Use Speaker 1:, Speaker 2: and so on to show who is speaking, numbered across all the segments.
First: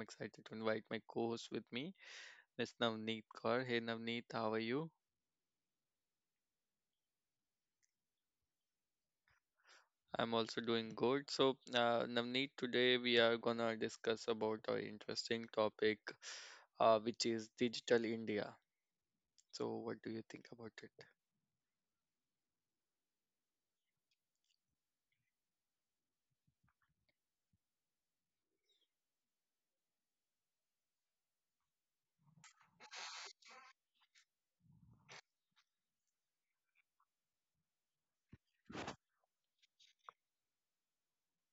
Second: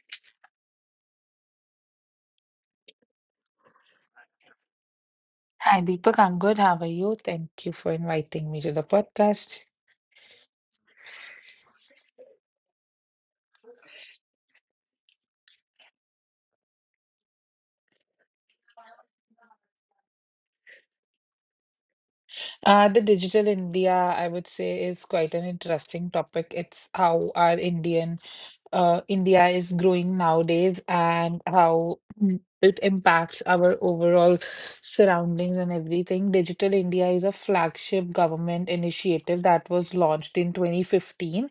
Speaker 1: excited to invite my co-host with me, Miss Navneet Kaur. Hey Navneet, how are you?
Speaker 2: Hi, Deepak. I'm good. How are you? Thank you for inviting me to the podcast.
Speaker 1: I'm also doing good. So Navneet, today we are gonna discuss about our interesting topic, which is digital India. So what do you think about it?
Speaker 2: The digital India, I would say, is quite an interesting topic. It's how our India is growing nowadays and how it impacts our overall surroundings and everything. Digital India is a flagship government initiative that was launched in 2015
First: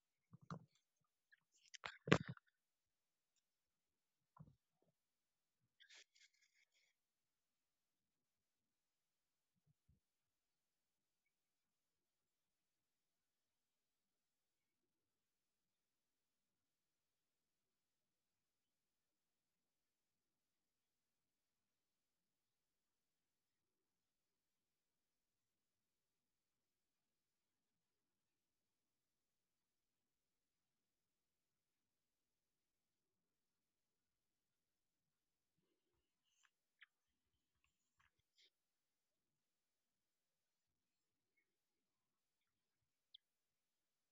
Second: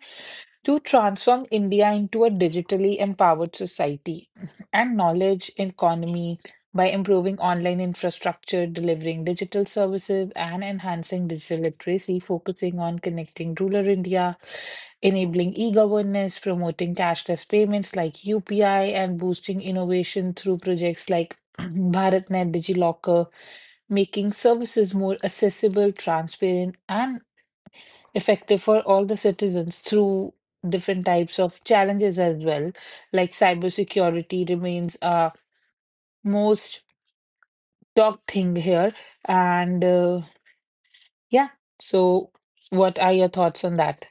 Speaker 2: to transform India into a digitally empowered society and knowledge economy by improving online infrastructure, delivering digital services, and enhancing digital literacy, focusing on connecting rural India, enabling e governance, promoting cashless payments like UPI, and boosting innovation through projects like BharatNet DigiLocker, making services more accessible, transparent, and effective for all the citizens through different types of challenges as well. Like cybersecurity remains a most talked thing here. And Yeah, so what are your thoughts on that?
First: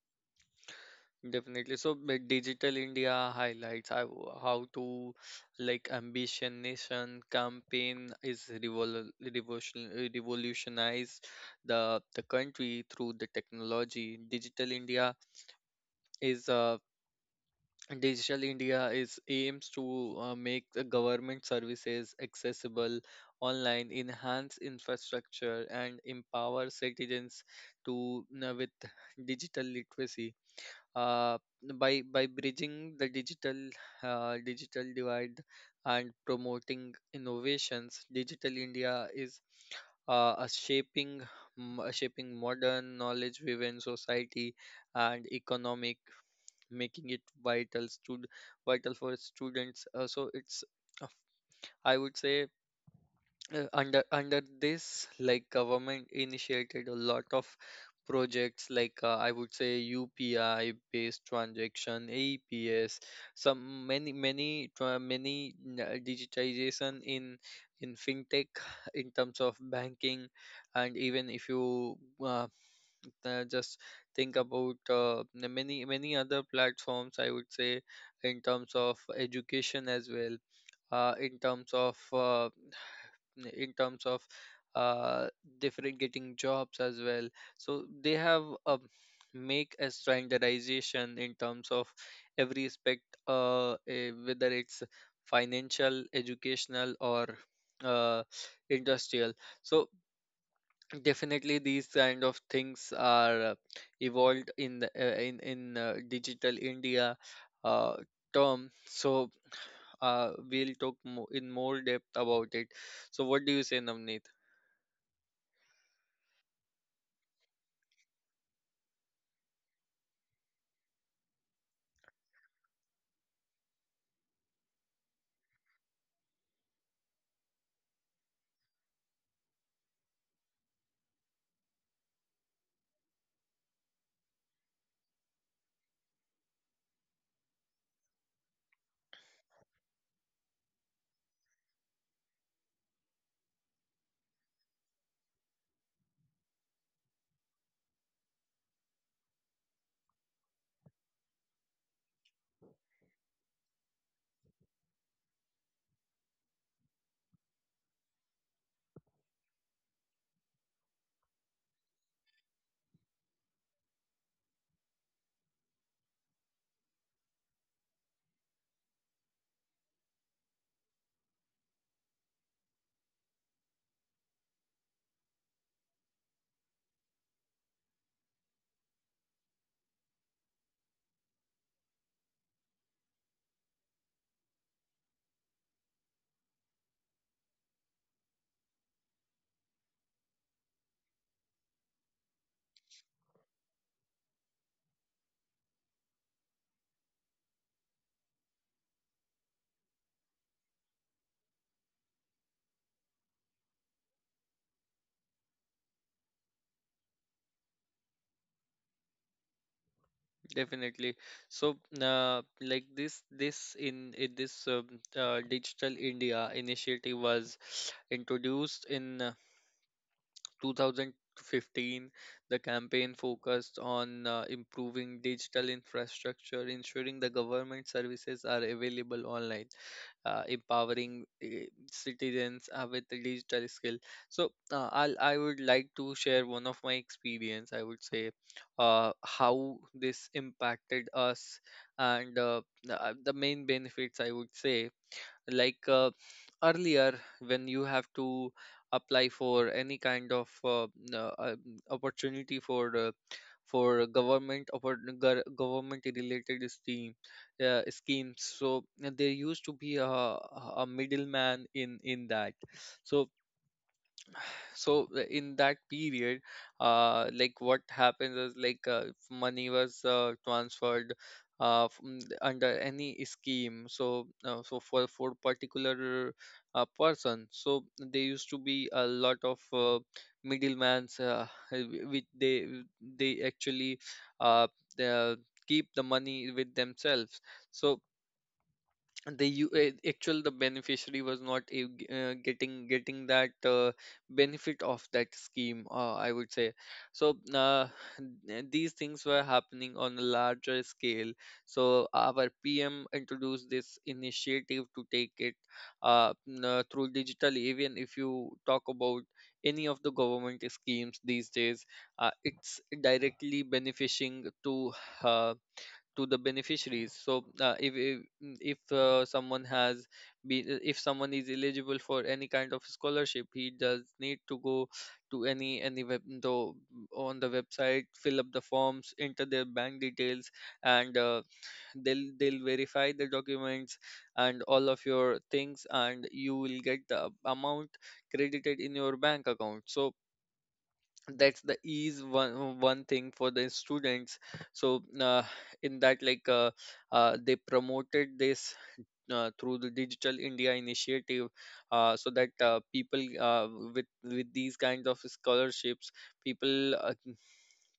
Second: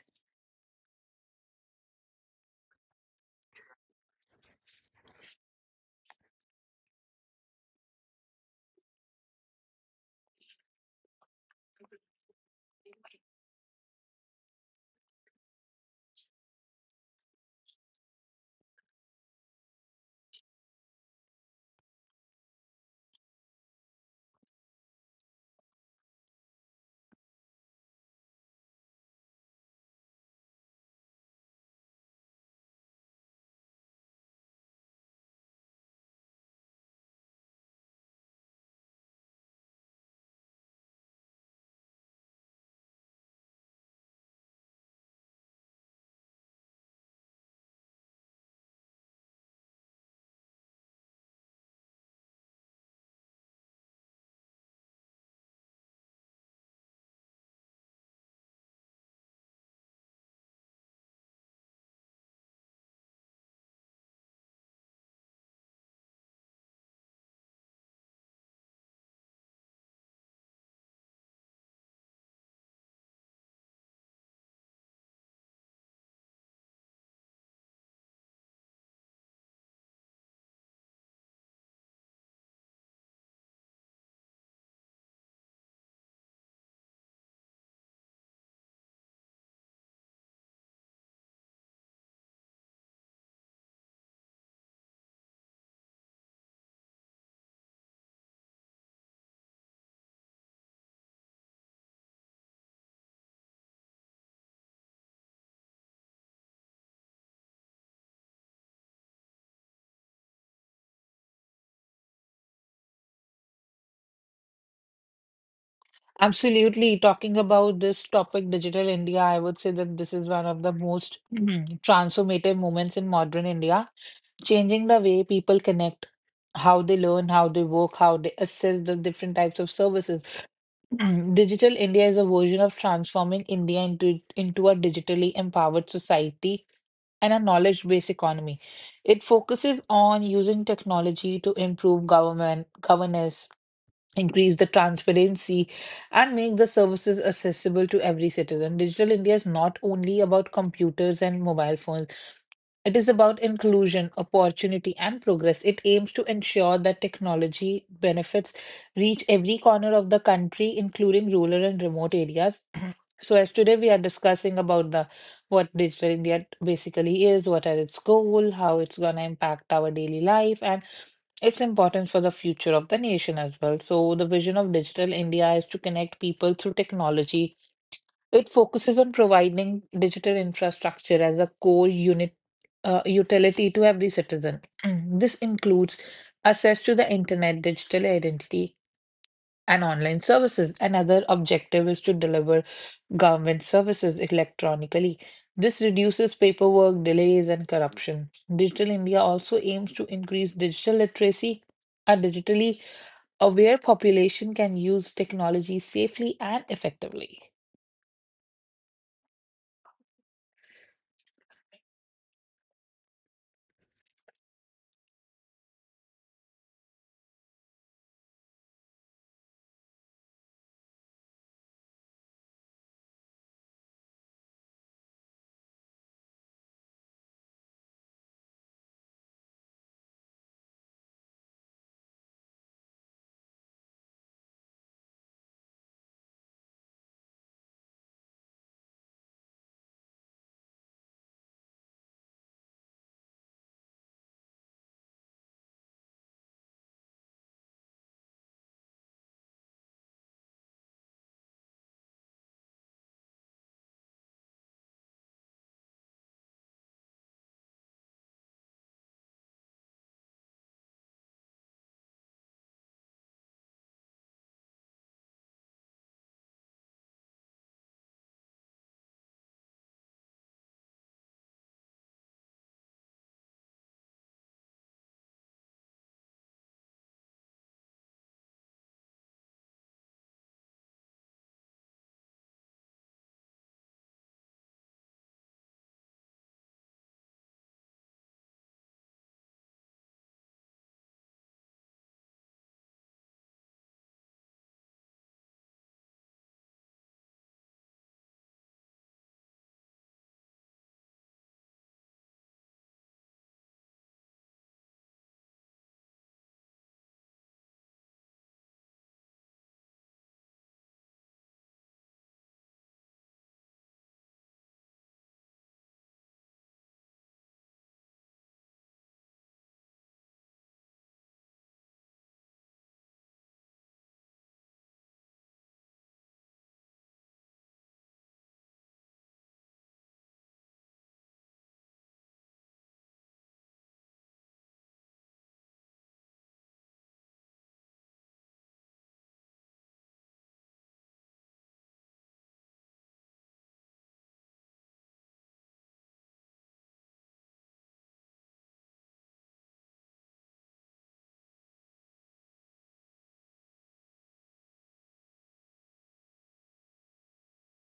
Speaker 1: Definitely. So like, Digital India highlights how to like Ambition Nation campaign is revolutionized the country through the technology. Is uh, Digital India is aims to make the government services accessible online, enhance infrastructure, and empower citizens to with digital literacy, uh, by bridging the digital divide and promoting innovations. Digital India is a a shaping modern knowledge driven society and economic, making it vital for students. So it's, uh, I would say, under this like government initiated a lot of projects like, I would say, UPI based transaction APS, some many many tra- many digitization in fintech, in terms of banking, and even if you, uh, just think about, the many many other platforms, I would say, in terms of education as well, in terms of, in terms of uh, different getting jobs as well. So they have make a standardization in terms of every aspect, whether it's financial, educational, or uh, industrial. So definitely these kind of things are evolved in the, in digital India uh, term. So we'll talk in more depth about it. So what do you say, Navneet?
Speaker 2: Absolutely. Talking about this topic, Digital India, I would say that this is one of the most Mhm. Transformative moments in modern India, changing the way people connect, how they learn, how they work, how they assess the different types of services. Digital India is a version of transforming India into a digitally empowered society and a knowledge-based economy. It focuses on using technology to improve government governance, increase the transparency, and make the services accessible to every citizen. Digital India is not only about computers and mobile phones. It is about inclusion, opportunity, and progress. It aims to ensure that technology benefits reach every corner of the country, including rural and remote areas. So, as today we are discussing about the what digital India basically is, what are its goal, how it's gonna impact our daily life, and its importance for the future of the nation as well. So, the vision of digital India is to connect people through technology. It focuses on providing digital infrastructure as a core unit utility to every citizen. This includes access to the internet, digital identity, and online services. Another objective is to deliver government services electronically. This reduces paperwork, delays, and corruption. Digital India also aims to increase digital literacy. A digitally aware population can use technology safely and effectively.
Speaker 1: Definitely. So, like this in this Digital India initiative was introduced in 2015. The campaign focused on improving digital infrastructure, ensuring the government services are available online, empowering citizens with the digital skill. So I would like to share one of my experience. I would say, how this impacted us and the main benefits. I would say like, earlier, when you have to apply for any kind of n- uh, uh, opportunity for, for government or government related schemes, so there used to be a, middleman in that. So in that period, what happens is like, if money was transferred from the- under any scheme, so for particular person, so there used to be a lot of middlemans, which they actually, uh, they keep the money with themselves. So actual the beneficiary was not getting that benefit of that scheme, I would say. So these things were happening on a larger scale. So our PM introduced this initiative to take it through digital. Even if you talk about any of the government schemes these days, it's directly benefiting to, uh, to the beneficiaries. So if someone is eligible for any kind of scholarship, he does need to go to any web though on the website, fill up the forms, enter their bank details, and they'll verify the documents and all of your things, and you will get the amount credited in your bank account. So that's the ease, one thing for the students. So in that like they promoted this through the Digital India initiative, so that people with these kinds of scholarships, people uh,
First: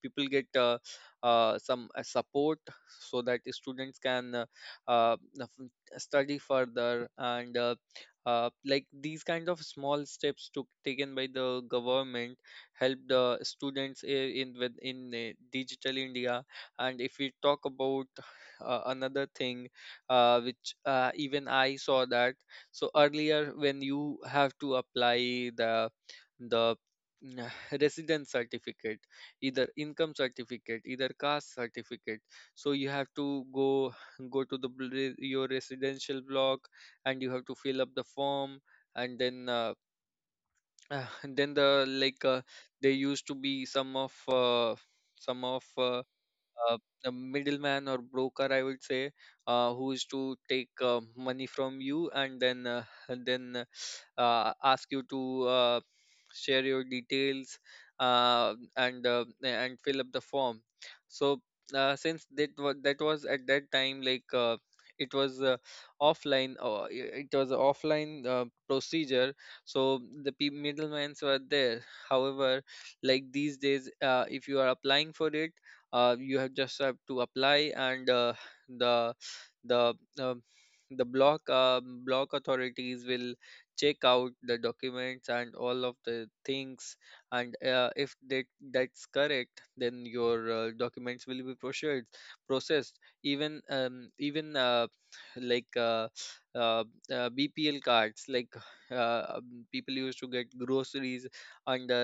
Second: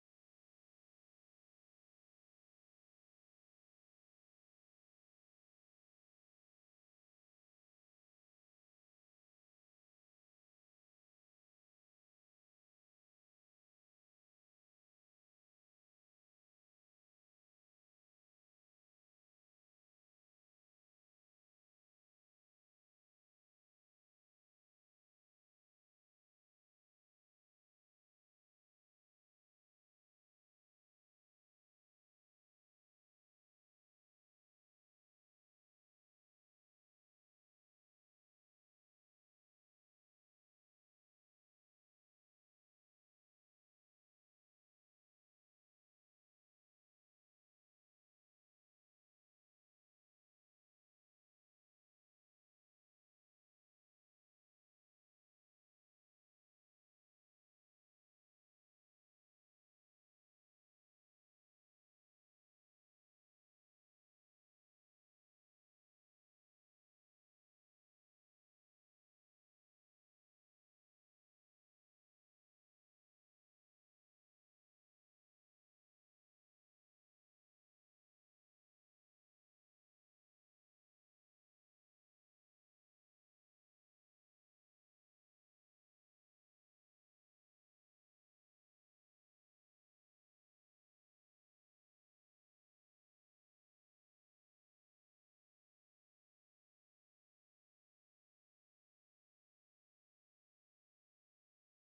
Speaker 1: people get, some support, so that the students can, uh, study further. And like these kind of small steps took taken by the government helped the students in Digital India. And if we talk about another thing which, even I saw that. So earlier, when you have to apply the mm, residence certificate, either income certificate, either caste certificate, so you have to go go to the bl- re- your residential block, and you have to fill up the form, and then and then there used to be some of, uh, a middleman or broker, I would say, who is to take money from you, and then and then ask you to share your details and and fill up the form. So since that was at that time, like it was offline. It was a offline procedure, so the middlemans were there. However, like these days, if you are applying for it, you have just have to apply, and the the um the block, block authorities will check out the documents and all of the things. And if that's correct, then your documents will be processed. Even even, like uh, uh, BPL cards, like, people used to get groceries under,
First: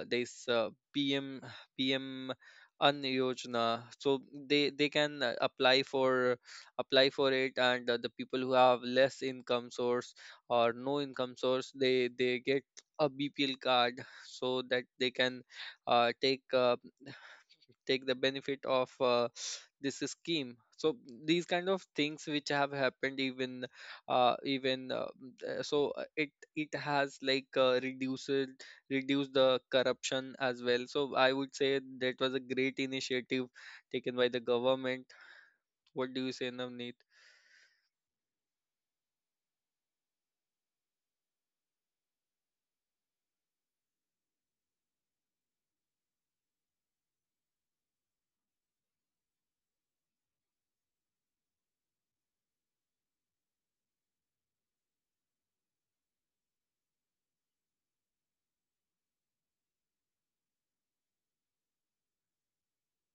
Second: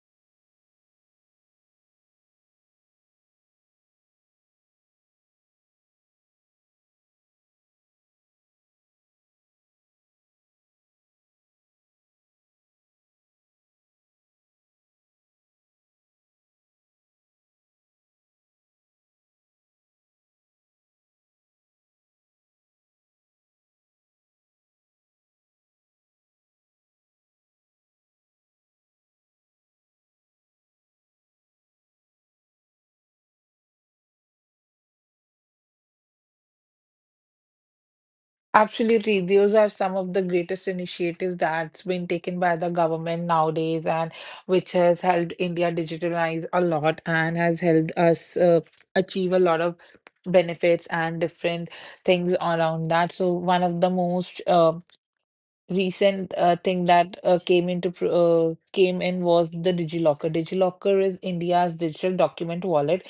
Speaker 1: this PM an Yojana. So they can apply for it, and the people who have less income source or no income source, they get a BPL card, so that they can uh, take uh, take the benefit of this scheme. So these kind of things which have happened, even even so it it has reduced the corruption as well. So I would say that was a great initiative taken by the government. What do you say, Navneet?
Speaker 2: Absolutely. Those are some of the greatest initiatives that's been taken by the government nowadays and which has helped India digitalize a lot and has helped us achieve a lot of benefits and different things around that. So one of the most recent thing that came in was the DigiLocker. DigiLocker is India's digital document wallet.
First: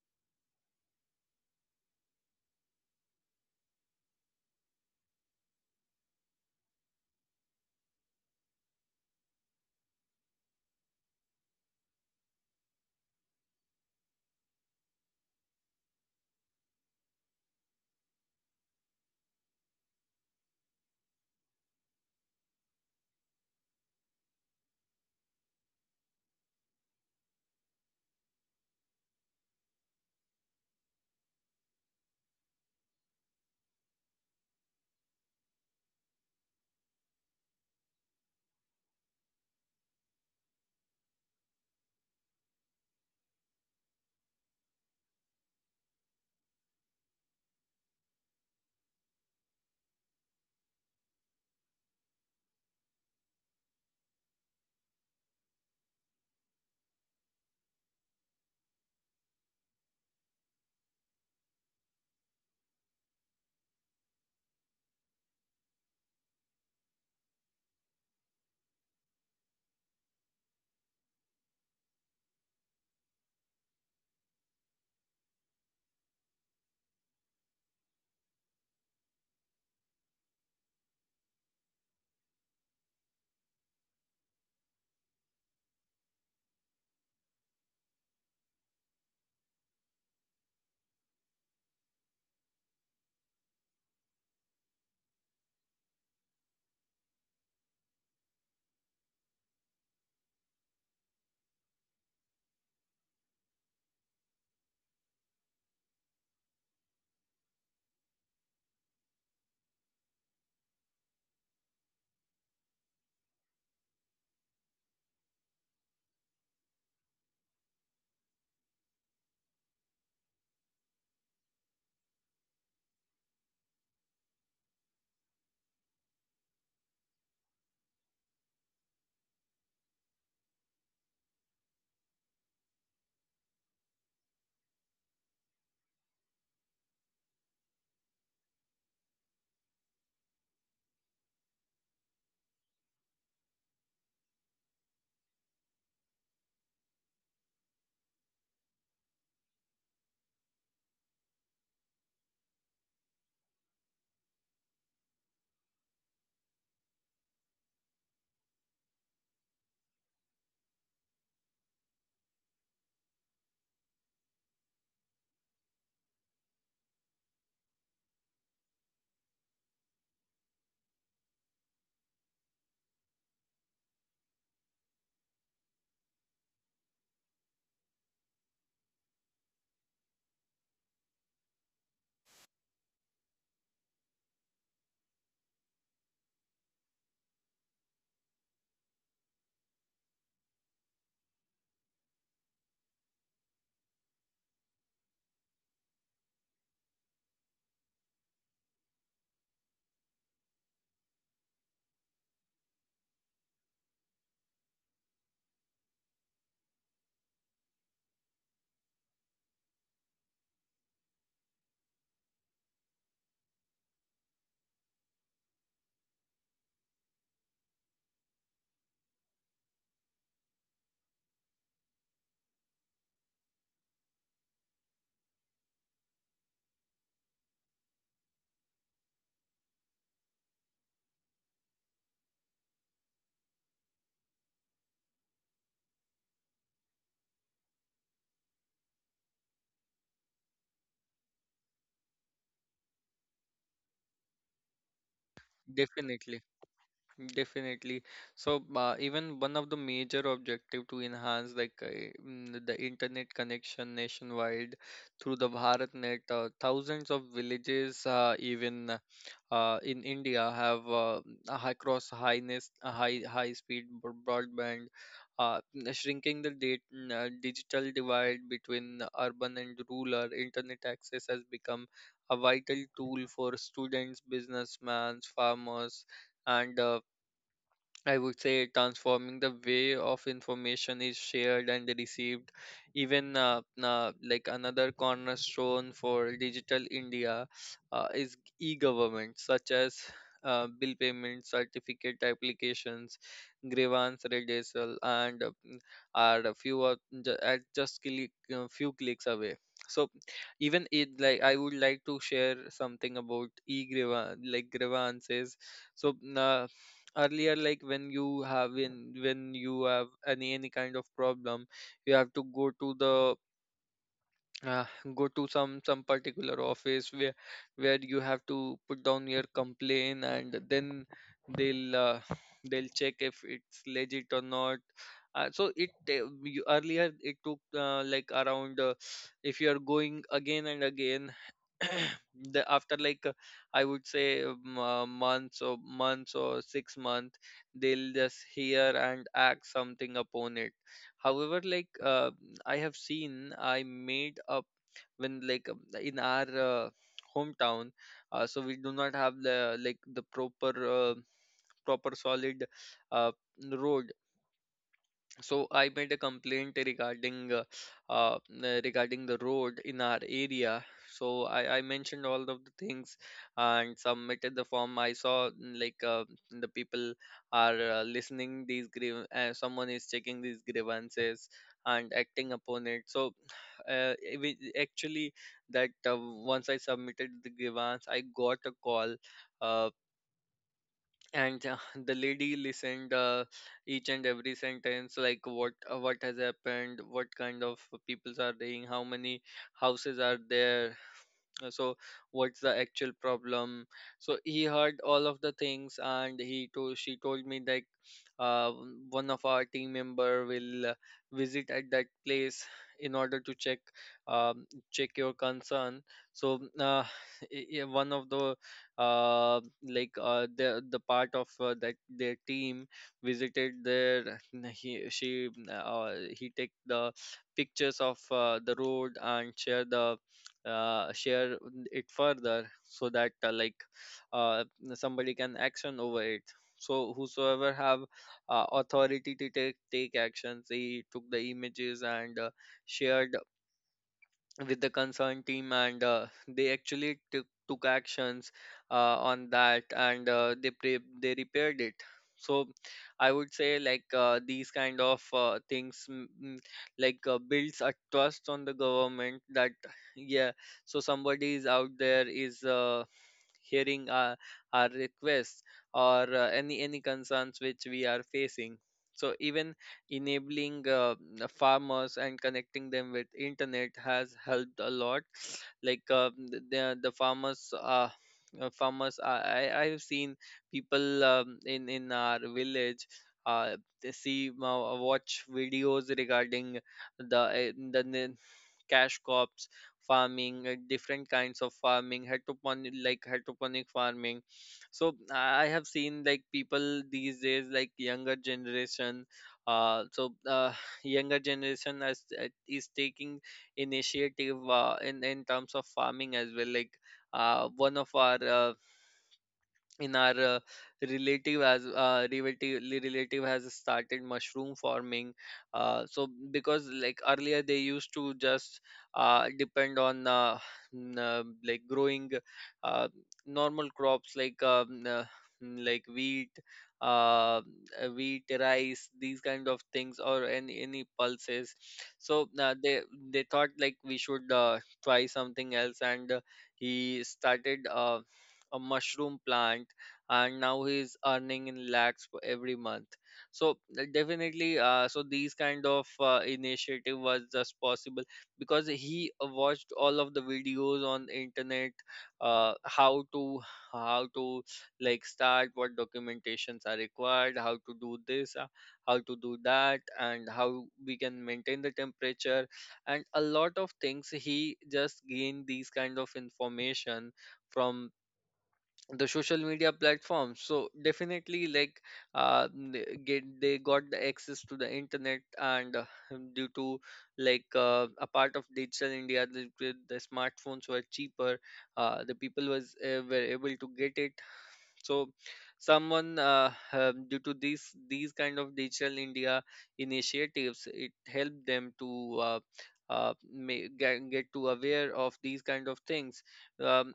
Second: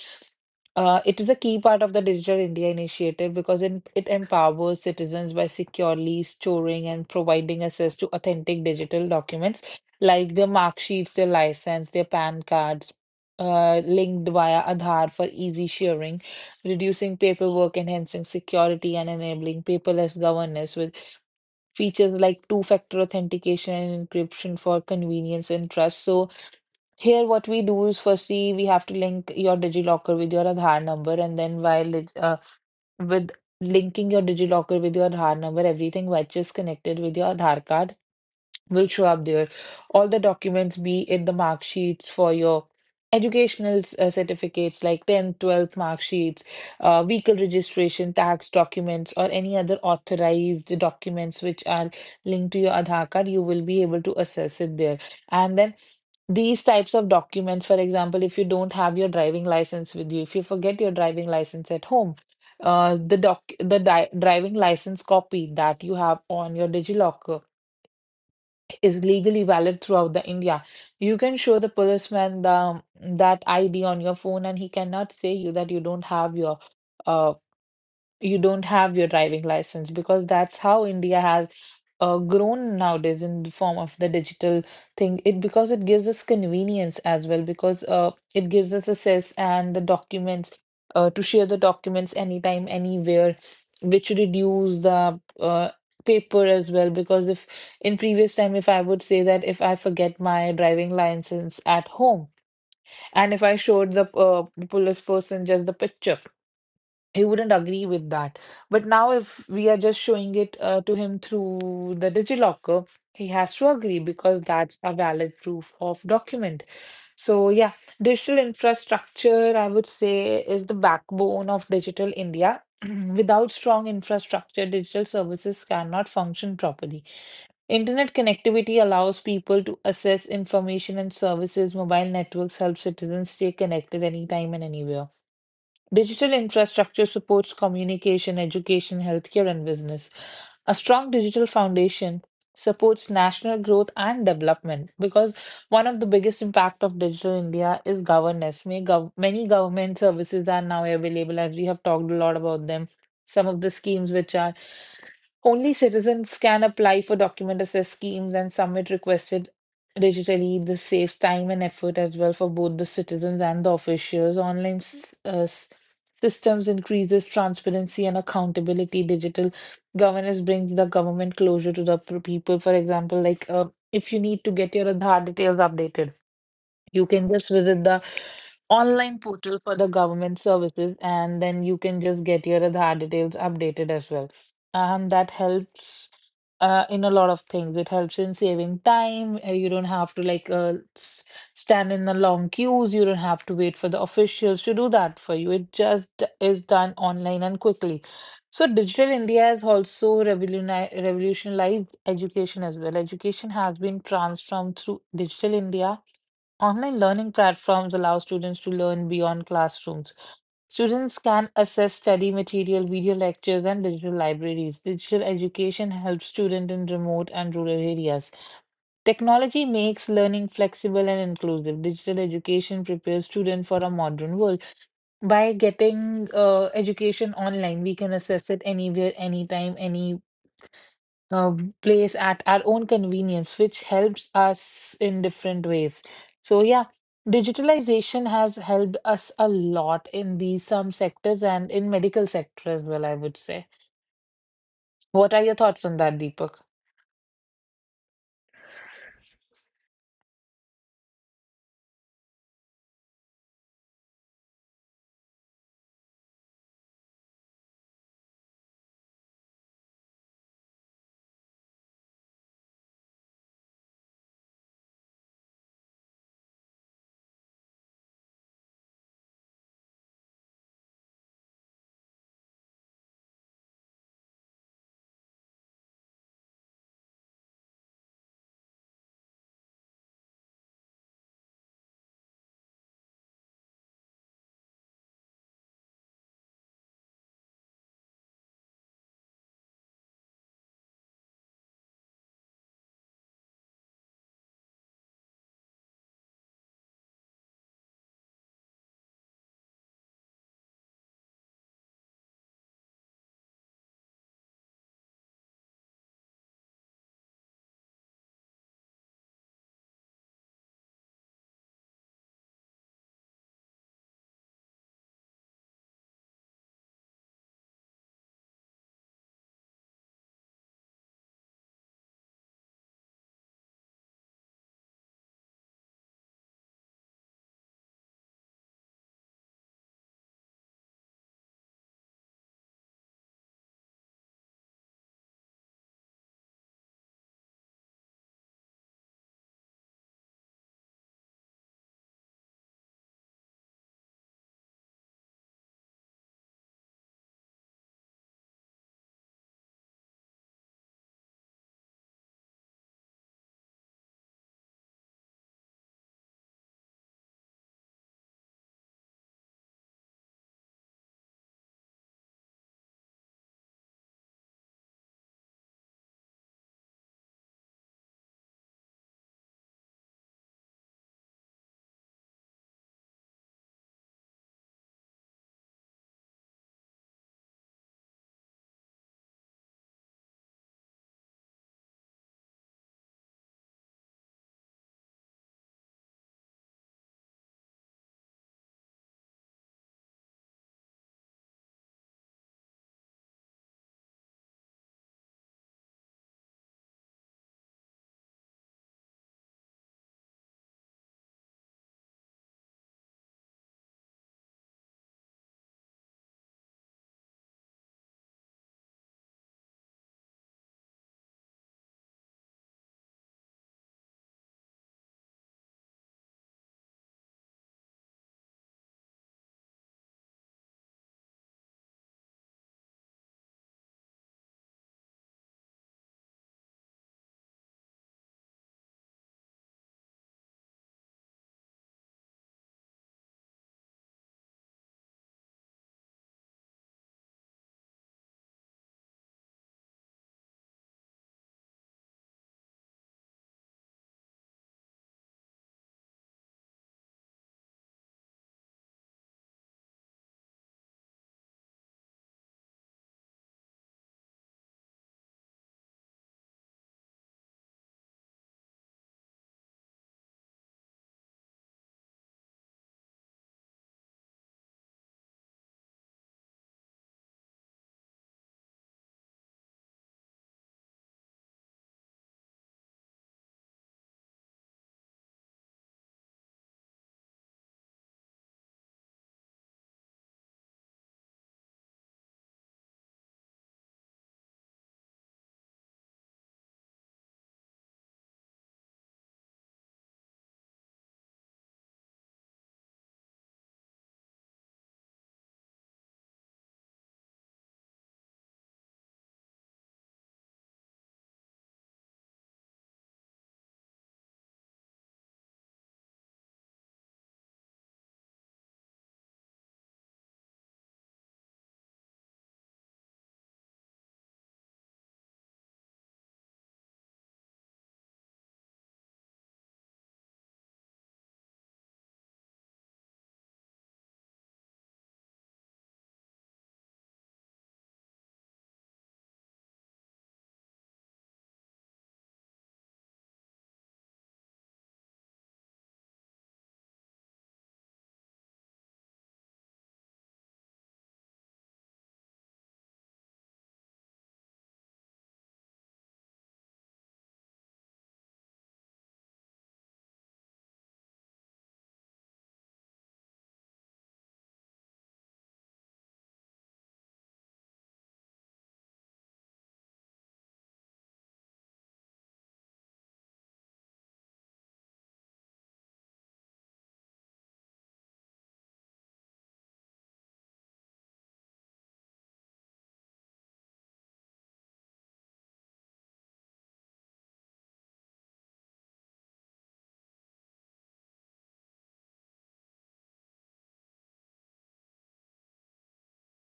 Speaker 2: It is a key part of the Digital India initiative because it empowers citizens by securely storing and providing access to authentic digital documents like their mark sheets, their license, their PAN cards, linked via Aadhaar for easy sharing, reducing paperwork, enhancing security, and enabling paperless governance with features like two-factor authentication and encryption for convenience and trust. So, here, what we do is firstly, we have to link your DigiLocker with your Aadhaar number, and then while it, with linking your DigiLocker with your Aadhaar number, everything which is connected with your Aadhaar card will show up there. All the documents, be it the mark sheets for your educational certificates like 10th, 12th mark sheets, vehicle registration, tax documents, or any other authorized documents which are linked to your Aadhaar card, you will be able to access it there. And then these types of documents, for example, if you don't have your driving license with you, if you forget your driving license at home, the doc the di driving license copy that you have on your DigiLocker is legally valid throughout the India. You can show the policeman the that ID on your phone, and he cannot say you that uh, you don't have your driving license, because that's how India has grown nowadays in the form of the digital thing. It because it gives us convenience as well because it gives us access and the documents to share the documents anytime, anywhere, which reduce the paper as well because if in previous time, if I would say that if I forget my driving license at home and if I showed the police person just the picture, he wouldn't agree with that. But now, if we are just showing it to him through the DigiLocker, he has to agree because that's a valid proof of document. So, yeah, digital infrastructure, I would say, is the backbone of digital India. Without strong infrastructure, digital services cannot function properly. Internet connectivity allows people to access information and services. Mobile networks help citizens stay connected anytime and anywhere. Digital infrastructure supports communication, education, healthcare, and business. A strong digital foundation supports national growth and development, because one of the biggest impact of digital India is governance. Many government services are now available as we have talked a lot about them. Some of the schemes which are only citizens can apply for document assist schemes and submit requested digitally. This saves time and effort as well for both the citizens and the officials. Online systems increases transparency and accountability. Digital governance brings the government closure to the people. For example, if you need to get your Aadhaar details updated, you can just visit the online portal for the government services and then you can just get your Aadhaar details updated as well. And that helps in a lot of things. It helps in saving time. You don't have to stand in the long queues. You don't have to wait for the officials to do that for you. It just is done online and quickly. So Digital India has also revolutionized education as well. Education has been transformed through Digital India. Online learning platforms allow students to learn beyond classrooms. Students can access study material, video lectures, and digital libraries. Digital education helps students in remote and rural areas. Technology makes learning flexible and inclusive. Digital education prepares students for a modern world. By getting education online, we can access it anywhere, anytime, any uh, place at our own convenience, which helps us in different ways. So, yeah, digitalization has helped us a lot in these some sectors and in medical sector as well, I would say. What are your thoughts on that,
Speaker 1: definitely
Speaker 2: Deepak?
Speaker 1: Definitely. So, even one of the major objective to enhance like, the internet connection nationwide through the BharatNet, thousands of villages, even in India, have high cross highness, high high speed broadband, shrinking the digital divide between urban and rural. Internet access has become a vital tool for students, businessmen, farmers, and I would say transforming the way of information is shared and received. Even, like another cornerstone for Digital India is e-government, such as bill payments, certificate applications, grievance redressal, and, are a few of, ju- at just few clicks away. So even it like I would like to share something about e-grievance, like grievances. So earlier, like when you have in when you have any kind of problem, you have to go to the, uh, go to some particular office, where you have to put down your complaint, and then they'll uh, they'll check if it's legit or not. So earlier it took like around, if you are going again and again, the after like, I would say, months or 6 months, they'll just hear and act something upon it. However, like, I have seen I made up when like, in our hometown, so we do not have the like the proper, uh, proper solid uh, road. So I made a complaint regarding, uh, regarding the road in our area. So I mentioned all of the things and submitted the form. I saw, the people are listening these someone is checking these grievances and acting upon it. So it was actually that, once I submitted the grievance, I got a call. Uh, and the lady listened each and every sentence, like what has happened, what kind of peoples are there, how many houses are there, so what's the actual problem? So he heard all of the things, and he told she told me, like, one of our team member will visit at that place in order to check, check your concern. So one of the, the part of that their team visited there, and he she he take the pictures of the road and share it further, so that, uh, somebody can action over it. So whosoever have authority to take actions, they took the images and shared with the concerned team. And they actually took actions on that, and they repaired it. So I would say, like, these kind of things, builds a trust on the government, that, yeah, so somebody is out there, is hearing our requests, or any concerns which we are facing. So even enabling the farmers and connecting them with internet has helped a lot. Like, the farmers, farmers, I have seen people, in our village, uh, they see watch videos regarding the cash crops farming, different kinds of farming, hydroponic, hydroponic farming. So I have seen, like, people these days, like, younger generation. So younger generation is taking initiative in terms of farming as well. Like, one of our, in our relative as relative relative has started mushroom farming, so because, like, earlier they used to just depend on, like, growing uh, normal crops, like, like, wheat, uh, wheat, rice, these kind of things, or any pulses. So they thought, like, we should try something else, and he started a mushroom plant, and now he's earning in lakhs for every month. So definitely, so these kind of initiative was just possible because he watched all of the videos on internet, uh, how to how to like, start, what documentations are required, how to do this, how to do that, and how we can maintain the temperature, and a lot of things he just gained these kind of information from the social media platforms. So definitely, like, they got the access to the internet, and due to, like, a part of Digital India, the smartphones were cheaper. The people was were able to get it. So someone, due to these kind of Digital India initiatives, it helped them to, get to aware of these kind of things. um,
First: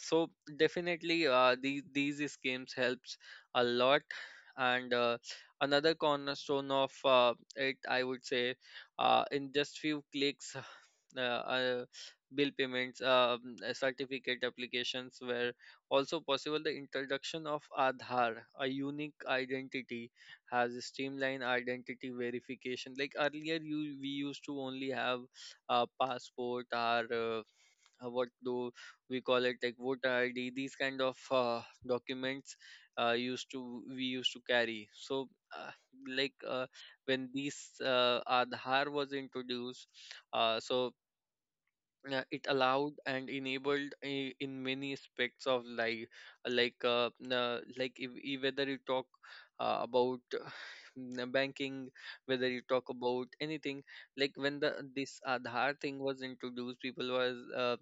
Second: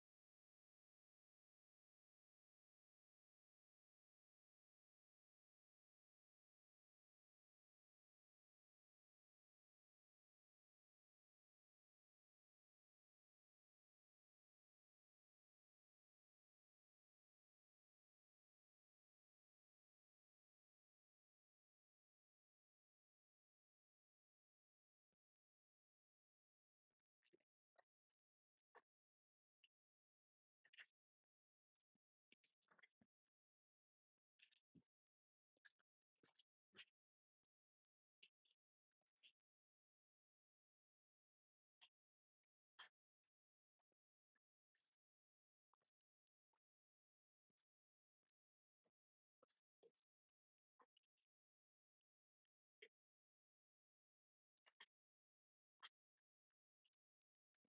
Speaker 1: so definitely, these schemes helps a lot. And, another cornerstone of it, I would say, in just few clicks, uh, uh, bill payments, certificate applications were also possible. The introduction of Aadhaar, a unique identity, has a streamlined identity verification. Like earlier, you we used to only have a passport, or, what do we call it, like, voter ID. These kind of documents used to we used to carry. So, uh, like uh, when these Aadhaar was introduced, so yeah, it allowed and enabled, in many aspects of life, like, like, if whether you talk, about, na banking, whether you talk about anything, like, when the this Aadhaar thing was introduced, people was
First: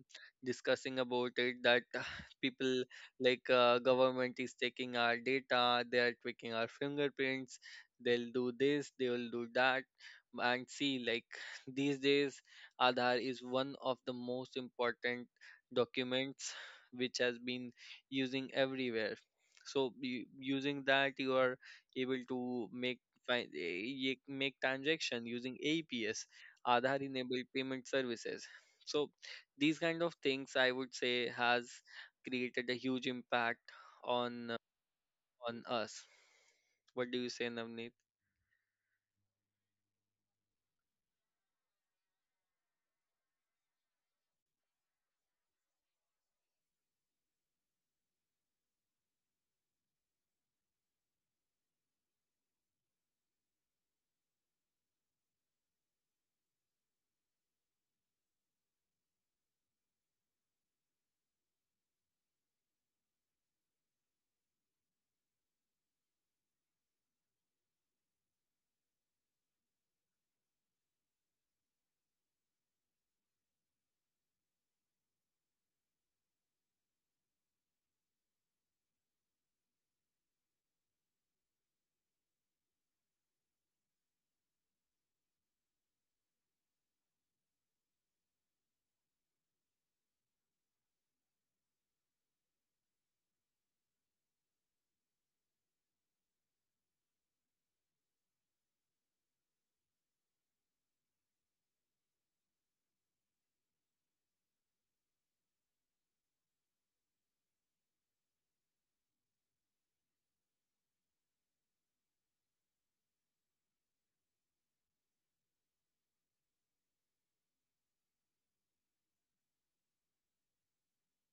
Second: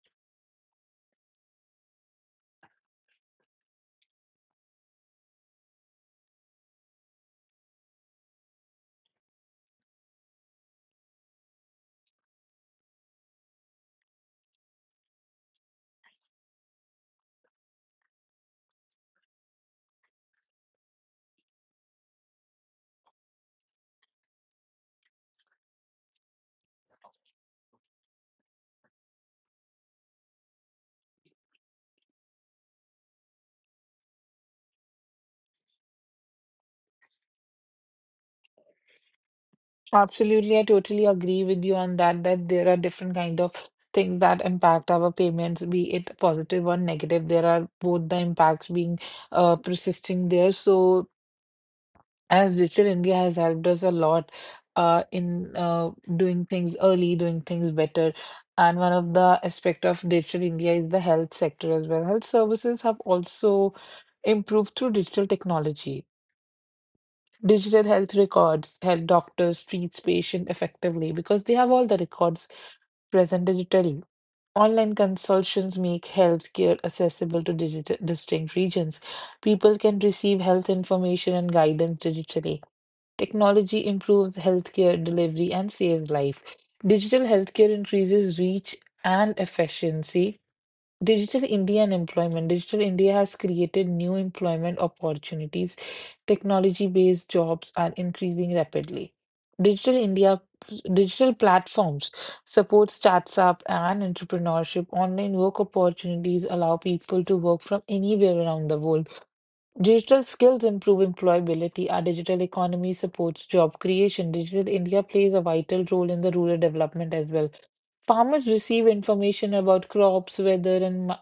Speaker 1: discussing about it, that people, like, government is taking our data, they are taking our fingerprints, they'll do this, they will do that. And see, like, these days, Aadhaar is one of the most important documents which has been using everywhere. So, using that, you are able to make, fi- e, make transaction using APS, Aadhaar enabled payment services. So, these kind of things, I would say, has created a huge impact on uh, on us. What do you say, Navneet?
Speaker 2: Absolutely, I totally agree with you on that, that there are different kind of things that impact our payments, be it positive or negative. There are both the impacts being persisting there. So as Digital India has helped us a lot in doing things early, doing things better. And one of the aspect of Digital India is the health sector as well. Health services have also improved through digital technology. Digital health records help doctors treat patient effectively because they have all the records present digitally. Online consultations make healthcare accessible to digital, distinct regions. People can receive health information and guidance digitally. Technology improves healthcare delivery and saves life. Digital healthcare increases reach and efficiency. Digital India and employment. Digital India has created new employment opportunities. Technology-based jobs are increasing rapidly. Digital India digital platforms support startup and entrepreneurship. Online work opportunities allow people to work from anywhere around the world. Digital skills improve employability. Our digital economy supports job creation. Digital India plays a vital role in the rural development as well. Farmers receive information about crops, weather, and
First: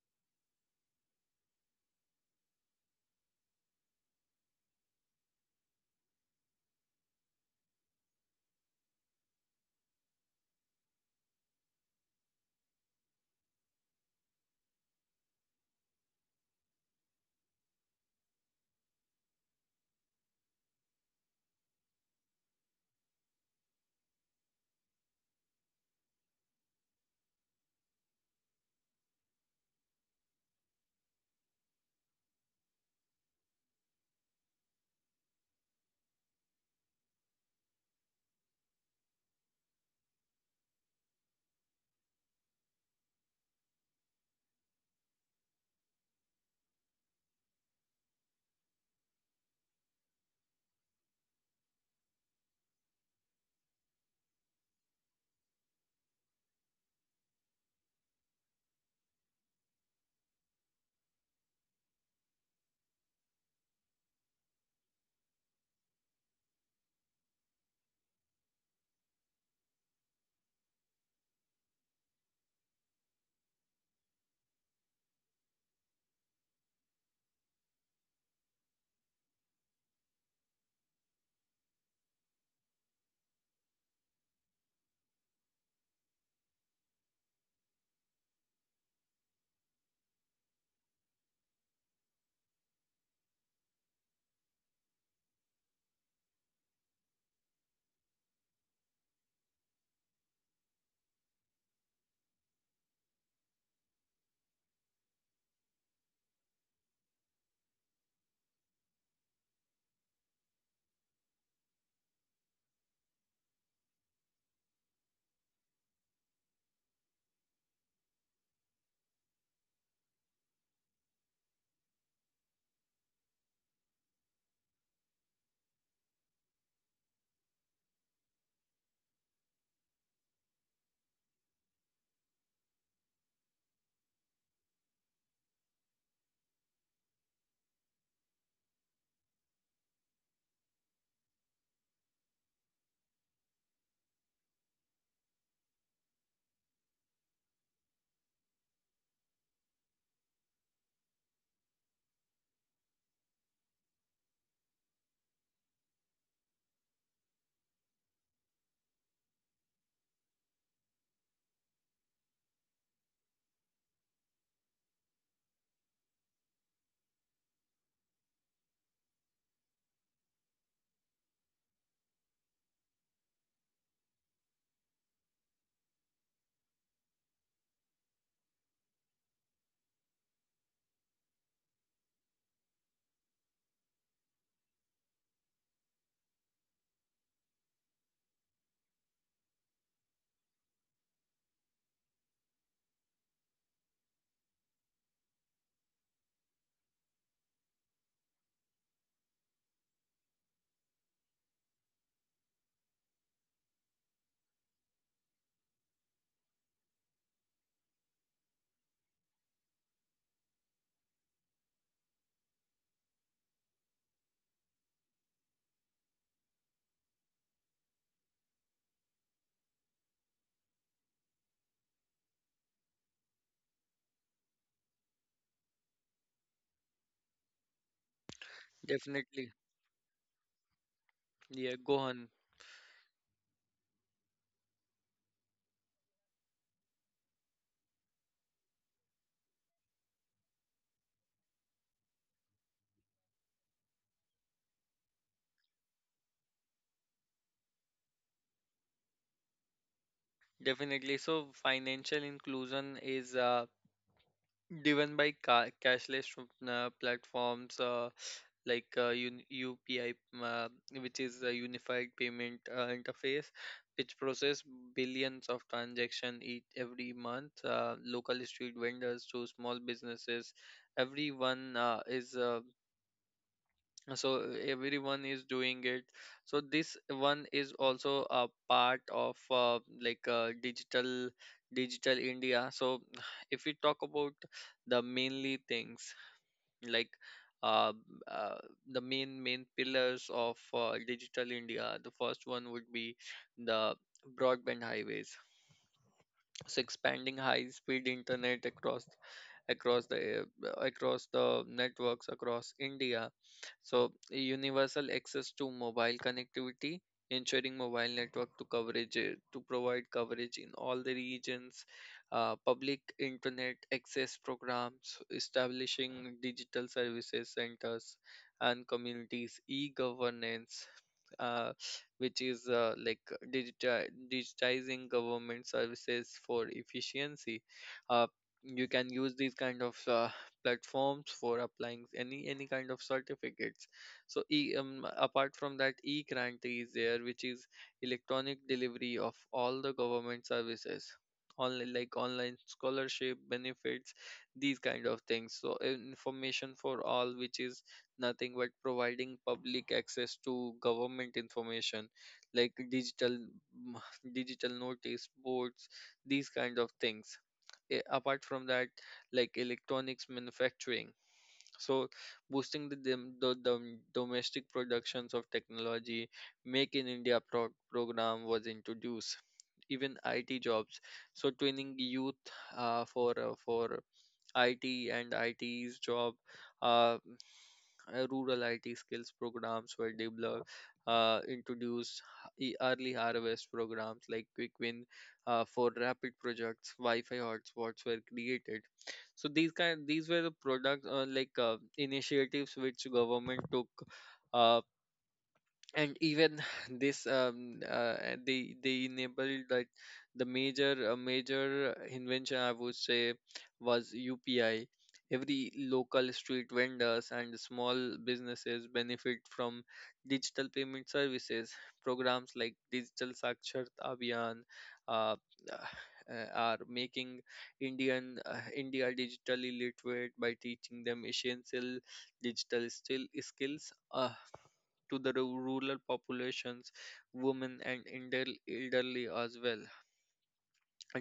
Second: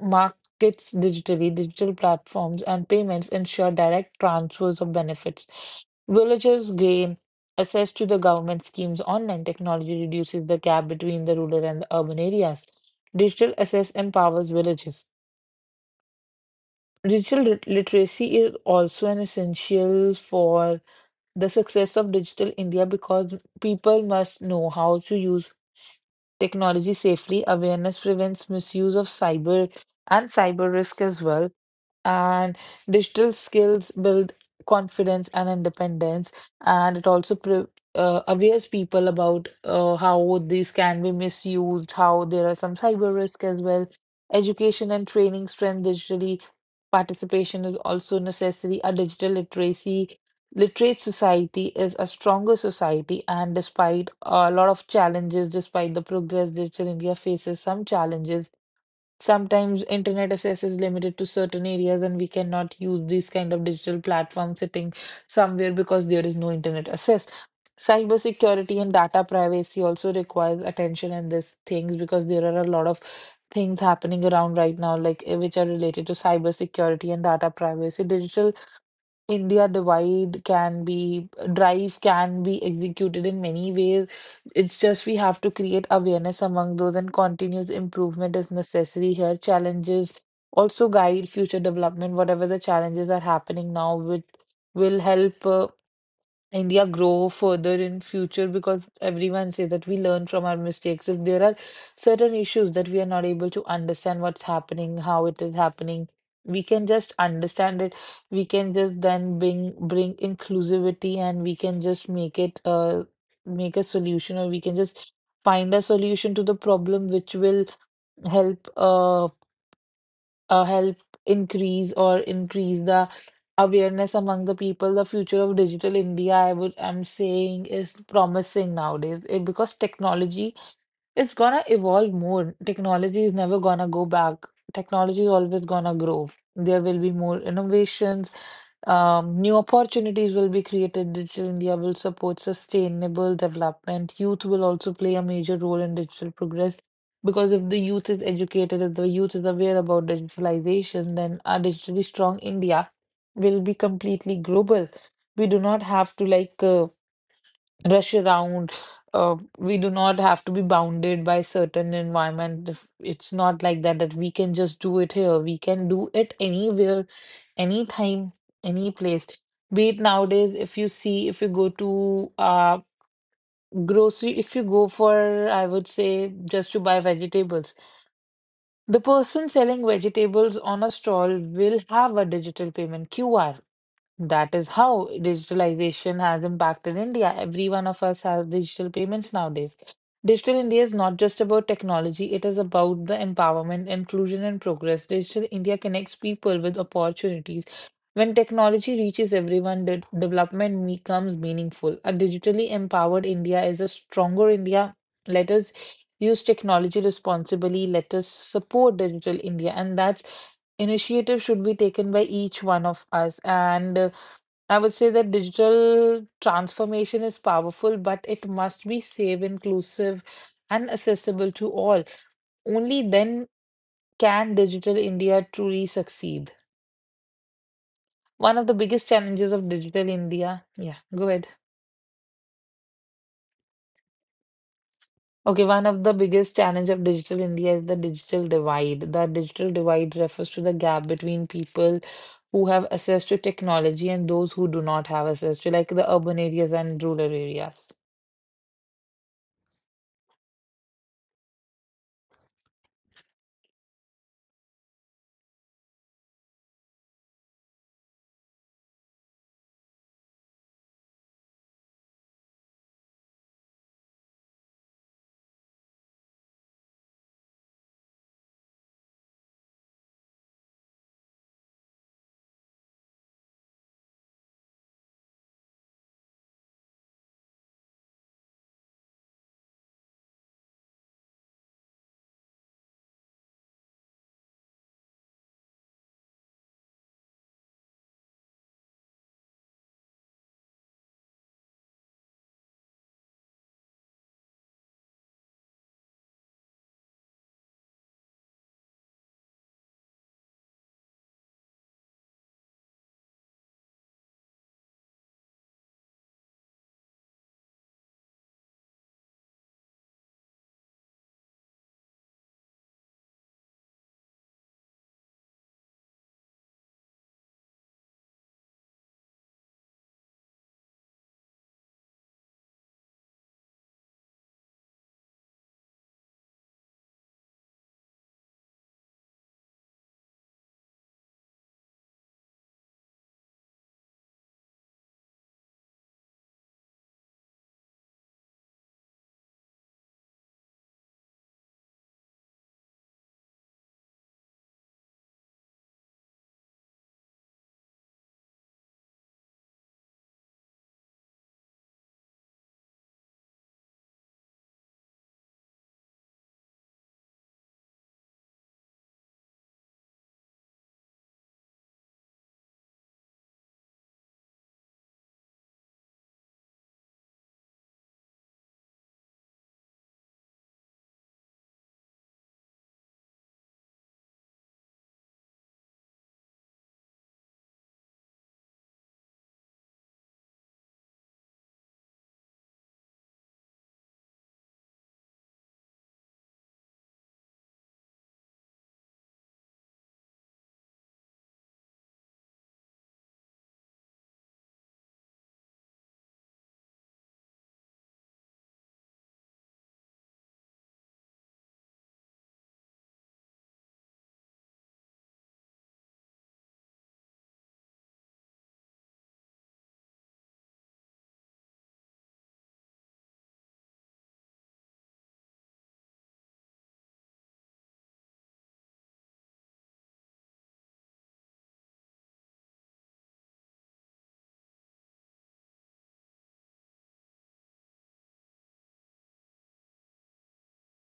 Speaker 2: markets digitally. Digital platforms and payments ensure direct transfers of benefits. Villagers gain access to the government schemes. Online technology reduces the gap between the rural and the urban areas. Digital access empowers villages. Digital literacy is also an essential for the success of Digital India because people must know how to use technology safely. Awareness prevents misuse of cyber and cyber risk as well, and digital skills build confidence and independence, and it also aware people about how these can be misused, how there are some cyber risk as well. Education and training strength digitally participation is also necessary. A digital literacy literate society is a stronger society, and despite a lot of challenges, despite the progress, digital india faces some challenges. Sometimes internet access is limited to certain areas and we cannot use these kind of digital platforms sitting somewhere because there is no internet access. Cybersecurity and data privacy also requires attention in these things because there are a lot of things happening around right now, like which are related to cybersecurity and data privacy. Digital India divide can be drive can be executed in many ways. It's just we have to create awareness among those and continuous improvement is necessary here. Challenges also guide future development, whatever the challenges are happening now, which will help. India grow further in future because everyone say that we learn from our mistakes. If there are certain issues that we are not able to understand what's happening, how it is happening, we can just understand it. We can just then bring inclusivity and we can just make it make a solution, or we can just find a solution to the problem which will help help increase the awareness among the people. The future of digital India, I'm saying, is promising nowadays because technology is gonna evolve more. Technology is never gonna go back. Technology is always gonna grow. There will be more innovations, new opportunities will be created. Digital India will support sustainable development. Youth will also play a major role in digital progress because if the youth is educated, if the youth is aware about digitalization, then a digitally strong India will be completely global. We do not have to rush around. We do not have to be bounded by certain environment. If- It's not like that that we can just do it here. We can do it anywhere, anytime, any place. Be it nowadays, if you see, if you go to grocery, if you go for, I would say, just to buy vegetables, the person selling vegetables on a stall will have a digital payment QR. That is how digitalization has impacted India. Every one of us has digital payments nowadays. Digital India is not just about technology, it is about the empowerment, inclusion, and progress. Digital India connects people with opportunities. When technology reaches everyone, development becomes meaningful. A digitally empowered India is a stronger India. Let us use technology responsibly. Let us support Digital India. And that's initiative should be taken by each one of us. And I would say that digital transformation is powerful, but it must be safe, inclusive, and accessible to all. Only then can Digital India truly succeed. One of the biggest
Speaker 1: Definitely.
Speaker 2: challenges of Digital India, yeah, go ahead.
Speaker 1: Yeah, Gohan.
Speaker 2: Okay, one of the biggest challenge of Digital India is the digital divide. The digital divide refers to the gap between people who have access to technology and those who do not have access to, like the urban areas and rural areas.
Speaker 1: Definitely. So financial inclusion is driven by cashless, platforms, like, UPI, uh, which is a unified payment, interface, which process billions of transactions each every month. Local street vendors to small businesses, everyone uh, is uh, everyone is doing it. So this one is also a part of, digital India. So, if we talk about the mainly things, like, uh, uh, the main pillars of Digital India, the first one would be the broadband highways. So expanding high speed internet across the networks across India. So, universal access to mobile connectivity, ensuring mobile network to coverage, to provide coverage in all the regions. Public internet access programs, establishing digital services centers and communities. E-governance, uh, which is, digitizing government services for efficiency. Uh, you can use these kind of platforms for applying any kind of certificates. So, apart from that, e-grant is there, which is electronic delivery of all the government services. Online, like, online scholarship benefits, these kind of things. So, information for all, which is nothing but providing public access to government information, like, digital notice boards, these kind of things. Apart from that, like, electronics manufacturing. So, boosting the domestic productions of technology. Make in India program was introduced. Even IT jobs. So, training youth for, for IT and its job. uh, Rural IT skills programs were developed, introduced. Early harvest programs like Quick Win, for rapid projects. Wi-Fi hotspots were created. So these were the products, initiatives, which government took. uh, and even, this they enabled that the major, major invention, I would say, was UPI. Every local street vendors and small businesses benefit from digital payment services. Programs like Digital Saksharta Abhiyan, uh, are making India digitally literate by teaching them essential digital still skills. To the rural populations, women and elderly as well.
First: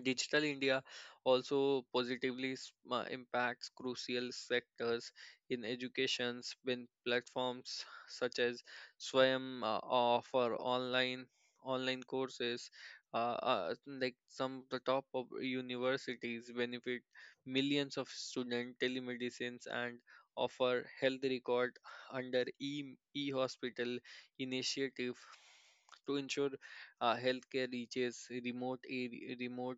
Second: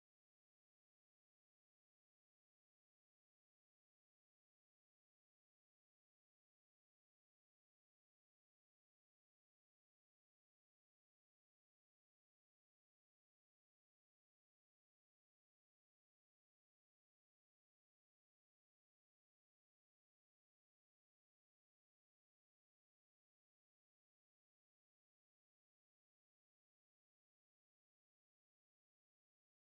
Speaker 1: Digital India also positively impacts crucial sectors. In education, when platforms such as Swayam offer online courses. Like, some of the top of universities benefit millions of student. Telemedicines and offer health record under e hospital initiative to ensure healthcare reaches, remote area, remote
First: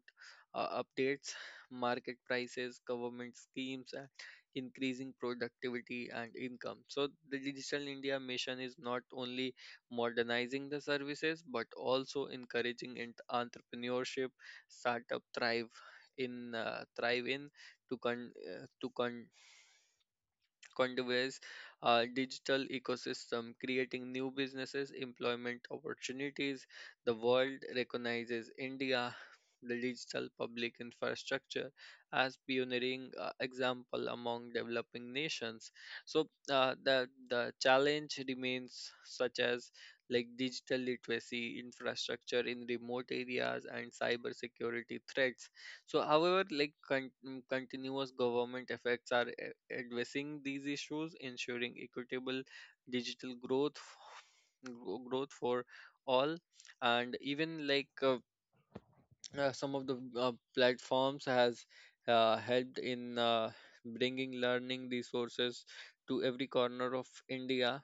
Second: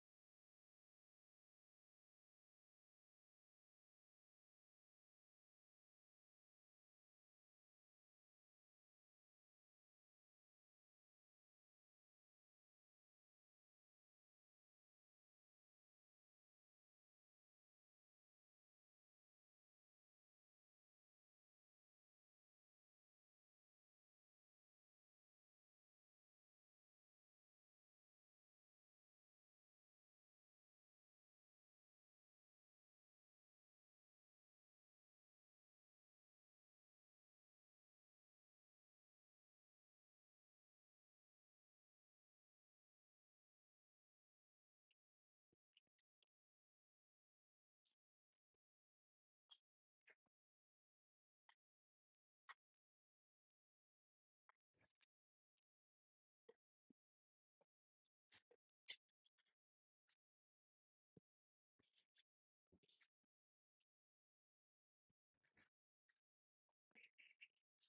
Speaker 1: updates, market prices, government schemes, and increasing productivity and income. So the Digital India mission is not only modernizing the services but also encouraging entrepreneurship, startup thrive in to con conveys a digital ecosystem, creating new businesses, employment opportunities. The world recognizes India, the digital public infrastructure, as pioneering example among developing nations. So the challenge remains, such as, like, digital literacy, infrastructure in remote areas, and cyber security threats. So, however, like, continuous government efforts are addressing these issues, ensuring equitable digital growth, growth for all, and even, like, some of the platforms has helped in bringing learning resources to every corner of India.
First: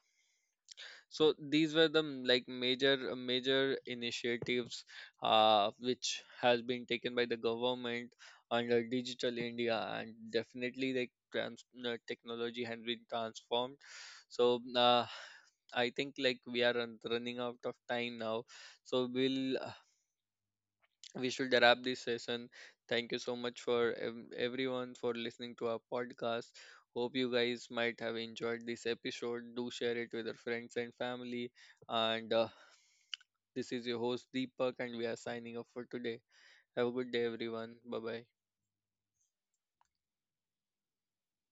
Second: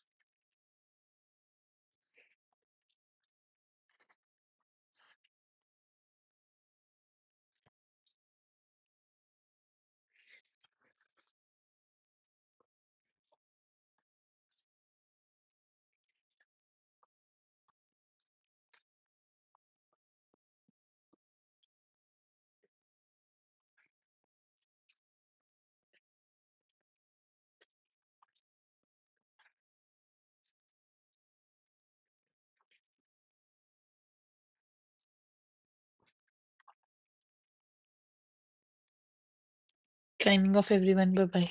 Speaker 1: So these were the, major initiatives, which has been taken by the government under Digital India. And definitely, like, technology has been transformed. So I think, like, we are running out of time now. So we'll uh, we should wrap this session. Thank you so much for everyone for listening to our podcast. Hope you guys might have enjoyed this episode. Do share it with your friends and family. And This is your host Deepak, and we are signing off for today. Have a good day, everyone. Bye bye.
Speaker 2: Signing off, everyone. Bye bye.